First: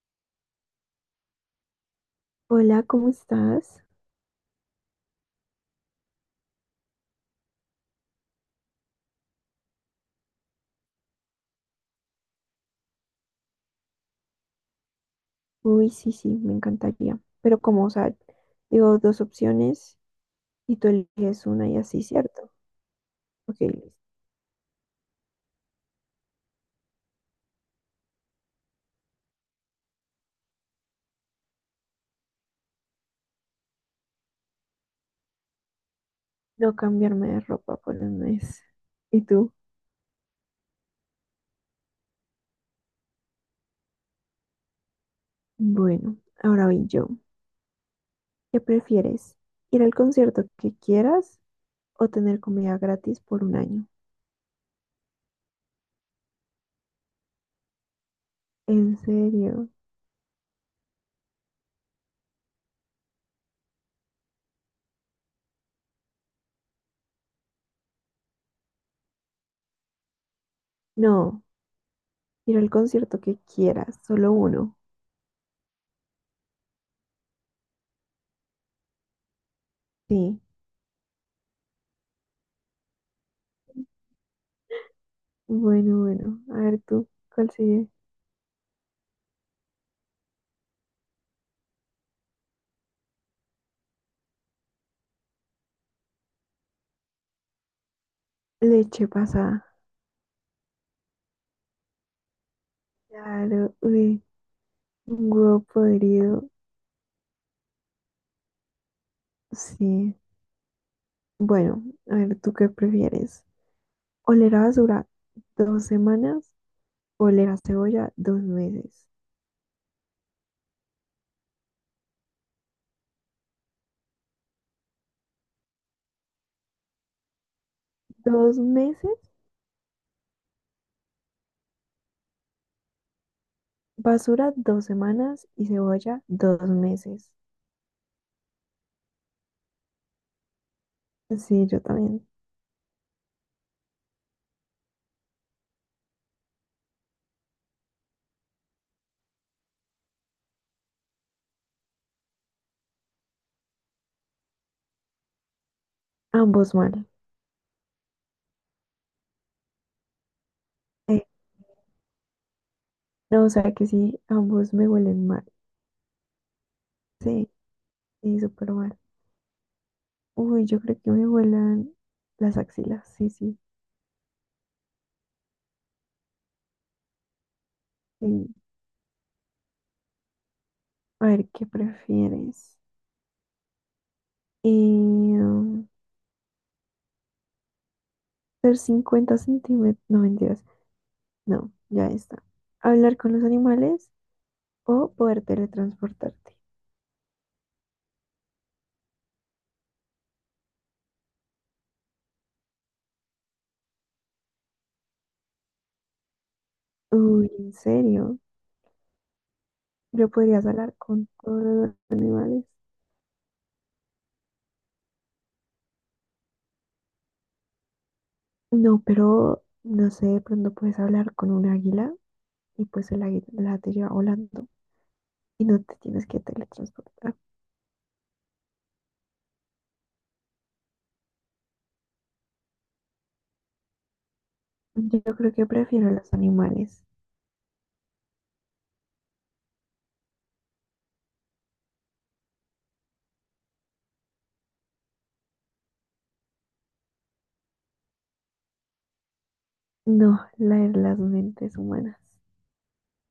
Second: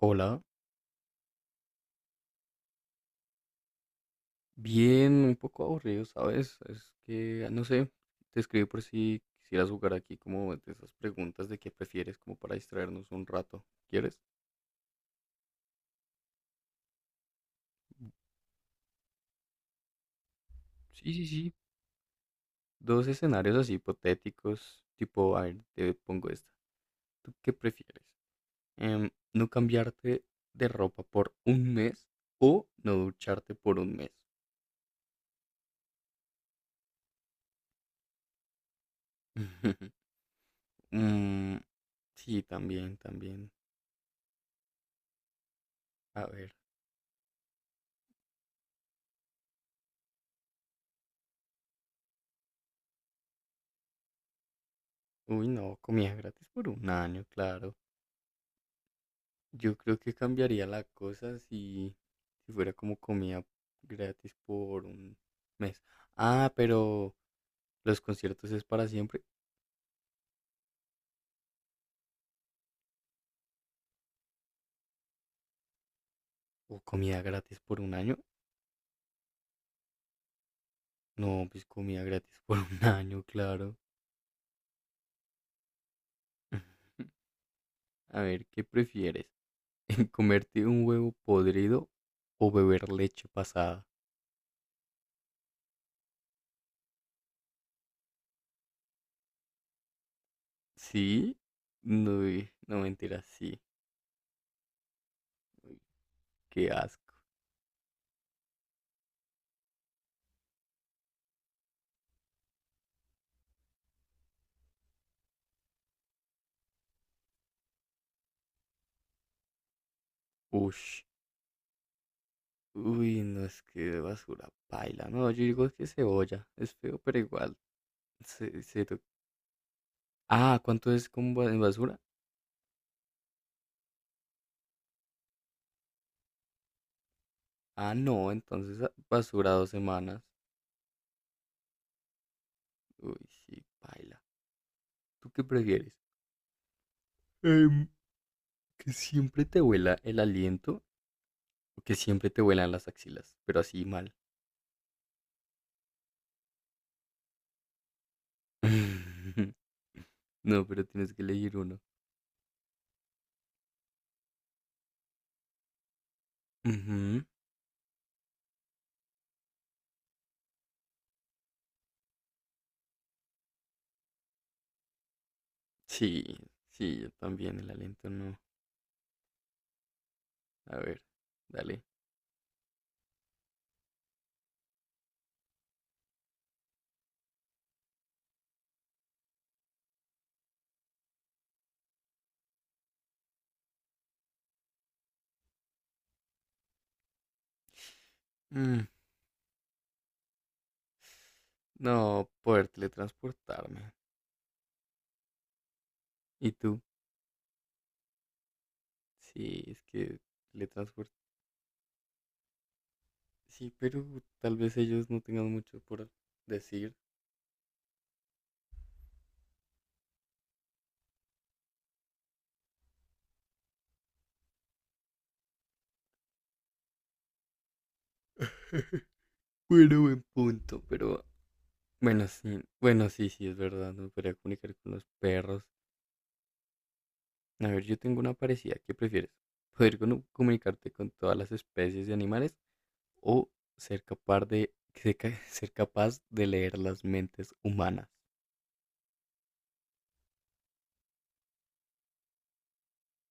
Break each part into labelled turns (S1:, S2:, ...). S1: Hola,
S2: Hola, ¿cómo estás?
S1: bien, un poco aburrido, ¿sabes? Es que, no sé, te escribí por si quisieras jugar aquí como de esas preguntas de qué prefieres, como para distraernos un rato. ¿Quieres?
S2: Uy, sí, sí, me encantaría. Pero como, o sea, digo dos opciones y tú
S1: Sí, sí,
S2: eliges
S1: sí.
S2: una y así, ¿cierto?
S1: Dos escenarios
S2: Ok,
S1: así
S2: listo.
S1: hipotéticos, tipo, a ver, te pongo esta. ¿Tú qué prefieres? ¿No cambiarte de ropa por un mes o no ducharte por un mes?
S2: No cambiarme de ropa por un mes. ¿Y tú?
S1: Mm, sí, también, también.
S2: Bueno,
S1: A ver.
S2: ahora voy yo. ¿Qué prefieres? ¿Ir al concierto que quieras o tener comida gratis por un año?
S1: Uy, no, comida gratis por un año, claro.
S2: ¿En serio?
S1: Yo creo que cambiaría la cosa si fuera como comida gratis por un mes. Ah, pero los conciertos es para siempre.
S2: No, ir al concierto que quieras, solo uno.
S1: ¿O comida gratis por un año?
S2: Sí.
S1: No, pues comida gratis por un año, claro.
S2: Bueno, bueno, a ver tú, ¿cuál sigue?
S1: A ver, ¿qué prefieres? ¿Comerte un huevo podrido o beber leche pasada?
S2: Leche pasada.
S1: ¿Sí? No, no mentira, sí.
S2: Claro, uy. Un huevo podrido,
S1: Qué asco.
S2: sí. Bueno, a ver, ¿tú qué prefieres? ¿Oler a basura dos semanas o oler a cebolla dos meses?
S1: Ush. Uy, no es que basura paila. No, yo digo que cebolla. Es feo, pero igual.
S2: Dos
S1: Se- se to-
S2: meses,
S1: Ah, ¿cuánto es con en basura?
S2: basura dos semanas y cebolla dos meses.
S1: Ah, no, entonces basura 2 semanas.
S2: Sí, yo también.
S1: Uy, sí, paila. ¿Tú qué prefieres? Em, que siempre te huela el aliento o que siempre te huelan las axilas, pero así mal.
S2: Ambos mal.
S1: No, pero tienes que
S2: Eh,
S1: elegir uno.
S2: no, o sea que sí, ambos me huelen mal.
S1: Ujú.
S2: Sí, sí, súper mal. Uy, yo creo que me huelan las axilas. Sí, sí,
S1: Sí, sí, yo también el aliento no.
S2: sí.
S1: A ver,
S2: A ver, ¿qué
S1: dale.
S2: prefieres? Eh, Ser 50 centímetros, no mentiras, no, ya está. Hablar con los animales o poder teletransportarte.
S1: Mm, no, poder teletransportarme. ¿Y tú?
S2: Uy, en serio,
S1: Sí, es que
S2: yo podrías hablar
S1: teletransportarme.
S2: con todos los animales.
S1: Sí, pero tal vez ellos no tengan mucho por decir.
S2: No, pero no sé, de pronto puedes hablar con un águila y pues el águila te lleva volando y no te tienes que teletransportar.
S1: Bueno, buen punto. Pero bueno, sí, bueno, sí, sí, es verdad, no me podría comunicar con los
S2: Yo creo
S1: perros.
S2: que prefiero los animales,
S1: A ver, yo tengo una parecida, ¿qué prefieres? ¿Poder comunicarte con todas las especies de animales o ser capaz de, ser ca- ser capaz de leer las mentes humanas?
S2: no leer las mentes humanas.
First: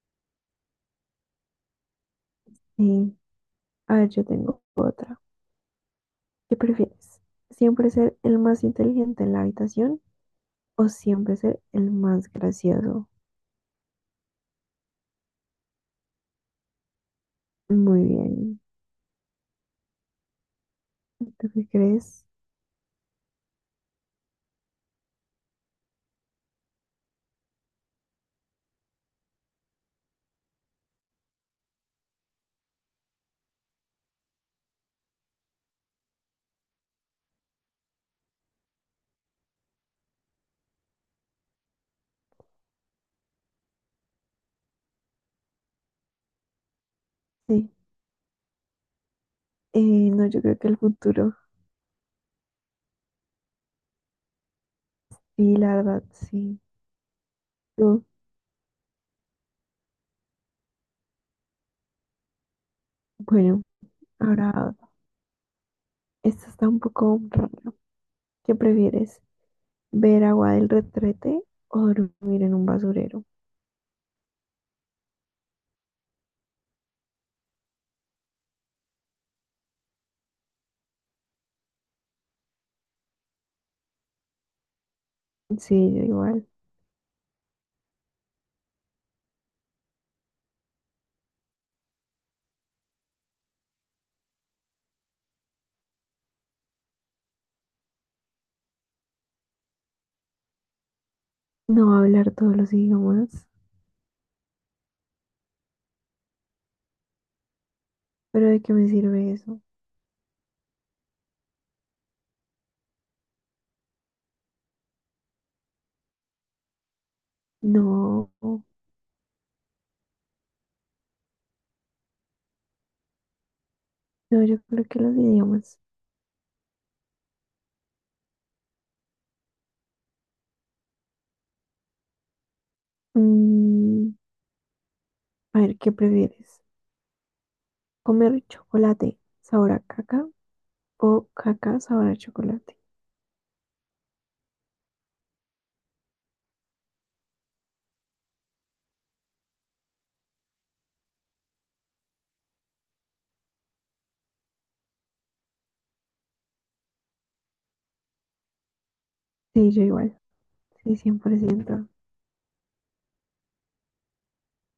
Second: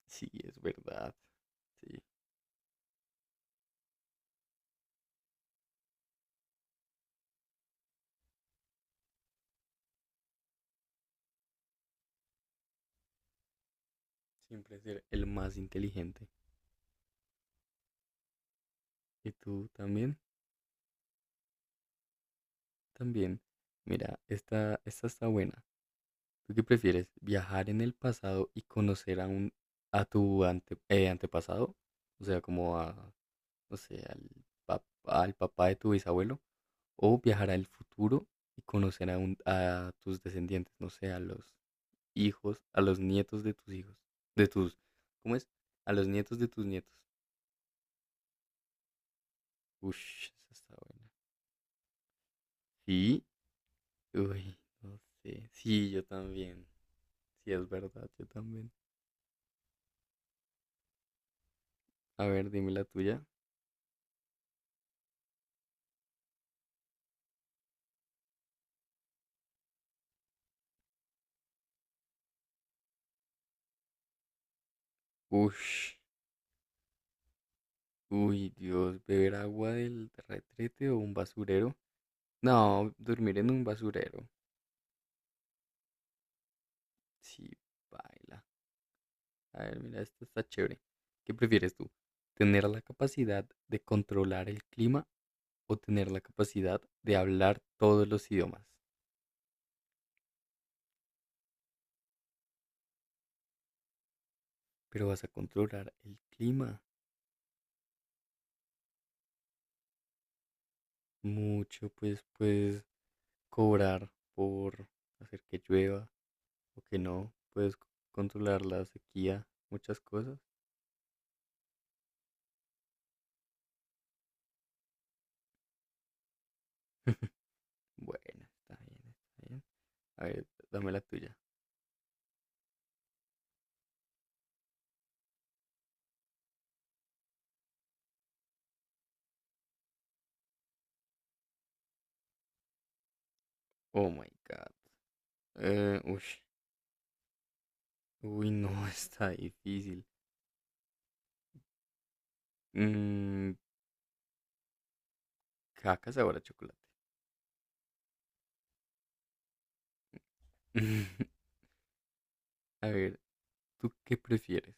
S1: Sí, es verdad. Sí,
S2: Sí. A ver, yo tengo otra. ¿Qué prefieres? ¿Siempre ser el más inteligente en la habitación o siempre ser el más gracioso?
S1: siempre ser el más inteligente.
S2: Muy bien.
S1: ¿Y tú también?
S2: ¿Tú qué crees?
S1: También. Mira, esta está buena. ¿Tú qué prefieres? ¿Viajar en el pasado y conocer a tu antepasado? O sea, como a, no sé, al papá de tu bisabuelo. ¿O viajar al futuro y conocer a tus descendientes? No sé, a los hijos, a los nietos de tus hijos. De tus, ¿cómo es? A los nietos de tus nietos.
S2: Sí. Eh, no,
S1: Ush,
S2: yo creo
S1: esa
S2: que
S1: está
S2: el
S1: buena.
S2: futuro.
S1: Sí, uy, no sé.
S2: Sí, la
S1: Sí, yo
S2: verdad, sí.
S1: también. Sí, es
S2: Tú.
S1: verdad, yo también. A ver, dime la tuya.
S2: Bueno, ahora, esta está un poco raro. ¿Qué prefieres? ¿Ver agua del retrete o dormir en un basurero?
S1: Ush. Uy, Dios, beber agua del retrete o un basurero. No, dormir en un basurero.
S2: Sí, yo igual.
S1: Sí, baila. A ver, mira, esto está chévere. ¿Qué prefieres tú? ¿Tener la capacidad de controlar el clima o tener la capacidad de hablar todos los idiomas?
S2: No hablar todos los idiomas.
S1: Pero vas a controlar el clima.
S2: ¿Pero de qué me sirve eso?
S1: Mucho, pues puedes cobrar por hacer que llueva o que no. Puedes
S2: No.
S1: controlar la sequía, muchas cosas.
S2: No, yo creo que los idiomas.
S1: Bueno, está bien, está bien. A ver, dame la tuya.
S2: Mm, A ver, ¿qué prefieres? ¿Comer chocolate sabor a caca o caca sabor a chocolate?
S1: Oh my god. Ush. Uy, no, está difícil. Mm, caca sabor a chocolate.
S2: Sí, yo igual. Sí, cien por ciento.
S1: A ver, ¿tú qué prefieres?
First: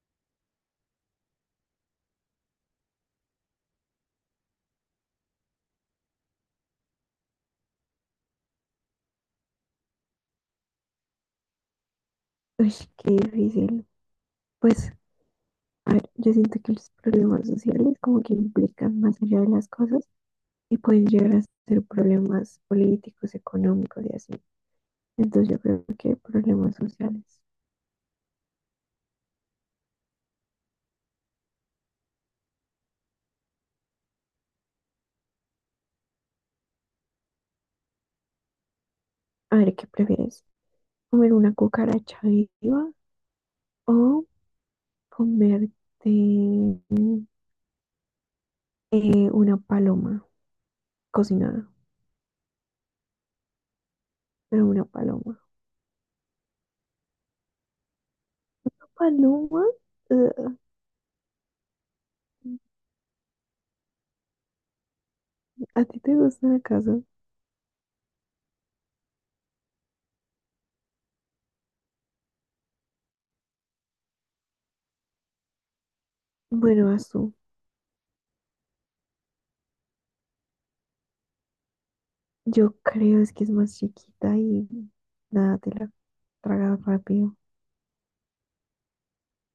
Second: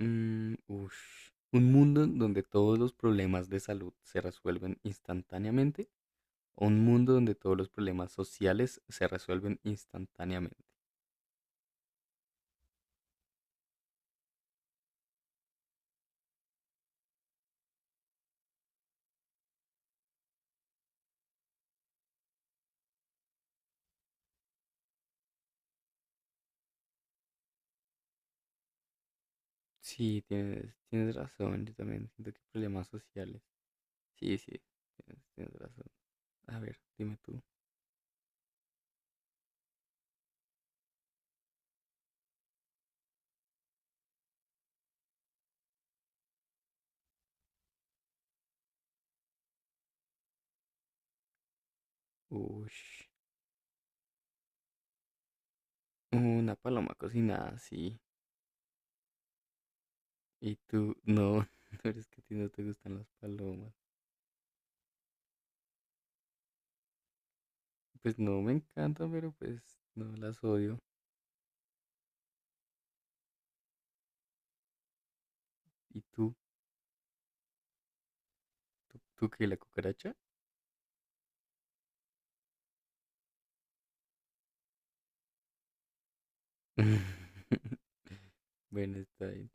S1: Ush. ¿Un mundo en donde todos los problemas de salud se resuelven instantáneamente? ¿O un mundo donde todos los problemas sociales se resuelven instantáneamente?
S2: Uy, qué difícil. Pues, a ver, yo siento que los problemas sociales como que implican más allá de las cosas y pueden llegar a ser problemas políticos, económicos y así. Entonces yo creo que problemas sociales.
S1: Sí, tienes razón. Yo también siento que problemas sociales. Sí, sí, tienes razón. A ver, dime tú.
S2: A ver, ¿qué prefieres? ¿Comer una cucaracha viva o comerte una paloma cocinada?
S1: Ush.
S2: Pero una paloma.
S1: Una paloma cocinada, sí.
S2: ¿Paloma?
S1: Y
S2: Ugh.
S1: tú, no, no eres que a ti no te gustan las palomas.
S2: ¿A ti te gustan acaso?
S1: Pues no me encantan, pero pues no las odio. ¿Y tú?
S2: Bueno, azul.
S1: ¿Tú qué, la cucaracha?
S2: Yo creo es que es más chiquita y nada, te la tragas rápido.
S1: Bueno, está bien.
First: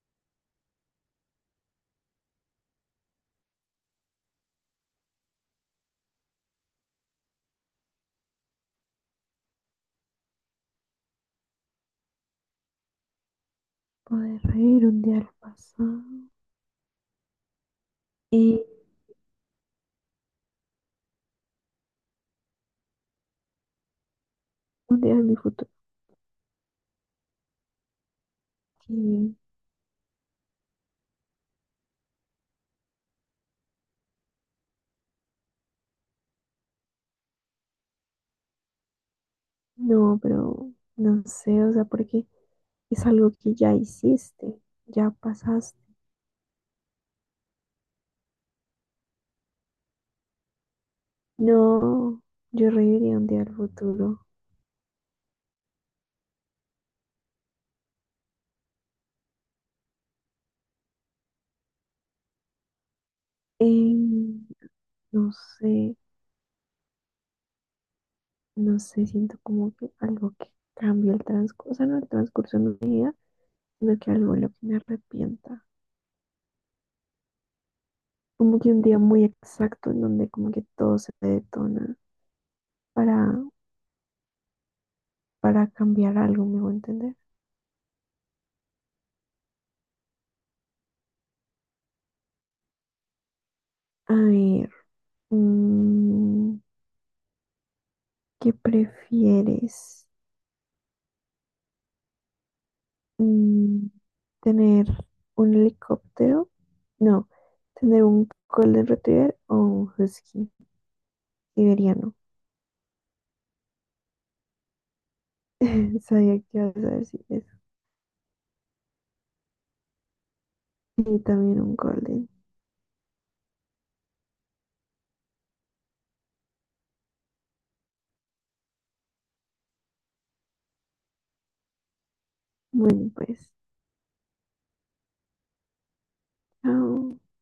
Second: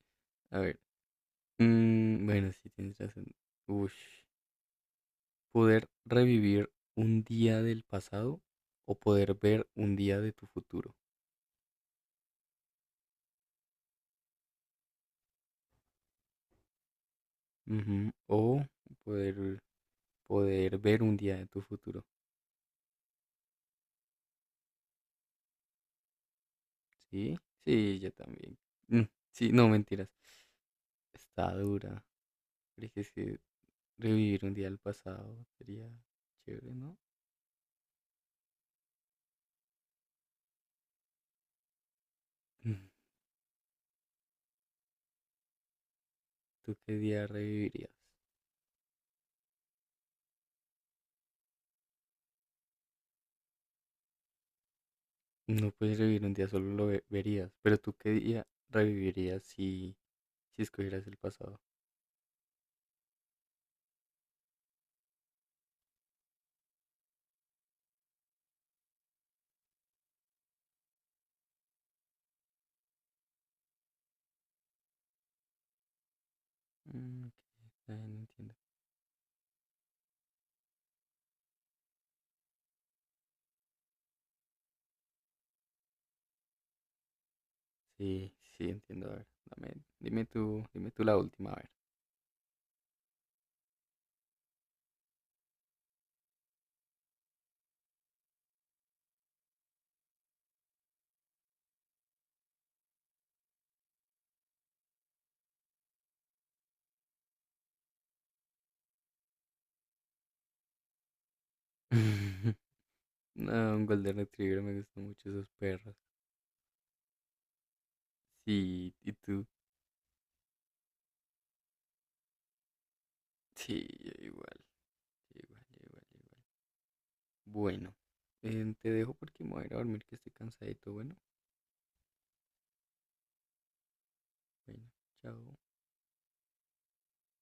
S1: A ver. Mm, bueno, sí, tienes razón. Ush. Poder revivir un día del pasado o poder ver un día de tu futuro.
S2: Poder reír un día al pasado
S1: Ujú,
S2: y
S1: o poder, poder ver un día de tu futuro.
S2: un día en mi futuro.
S1: Sí, sí, yo también. Mm,
S2: Sí,
S1: sí, no, mentiras. Está dura. Pero es que sí, revivir un día del pasado sería chévere, ¿no?
S2: no, pero no sé, o sea, porque
S1: Mm.
S2: es algo que ya hiciste, ya pasaste.
S1: ¿Tú qué día revivirías?
S2: No, yo reiría un día al futuro.
S1: No puedes revivir un día, solo lo verías. Pero ¿tú qué día revivirías si escogieras el pasado?
S2: Em, no sé. No sé, siento como que algo que cambia el transcurso, o sea, no el transcurso de mi vida, sino que algo en lo que me arrepienta.
S1: Mm, ok, no entiendo.
S2: Como que un día muy exacto en donde como que todo se me detona para, para cambiar algo, me voy a entender.
S1: Sí, sí, entiendo. A ver, dime tú la última, a ver.
S2: A ver, mm, ¿qué prefieres? Mm, ¿Tener un helicóptero? No, ¿tener un Golden Retriever o un Husky siberiano?
S1: No, un Golden Retriever, me gustan mucho esos perros.
S2: Sabía que ibas a decir eso.
S1: Sí, ¿y tú?
S2: Y también un Golden.
S1: Sí, yo igual. Igual, igual, igual. Bueno, te dejo porque me voy a ir a dormir que estoy cansadito. Bueno,
S2: Bueno, pues,
S1: bueno, chao.
S2: chao.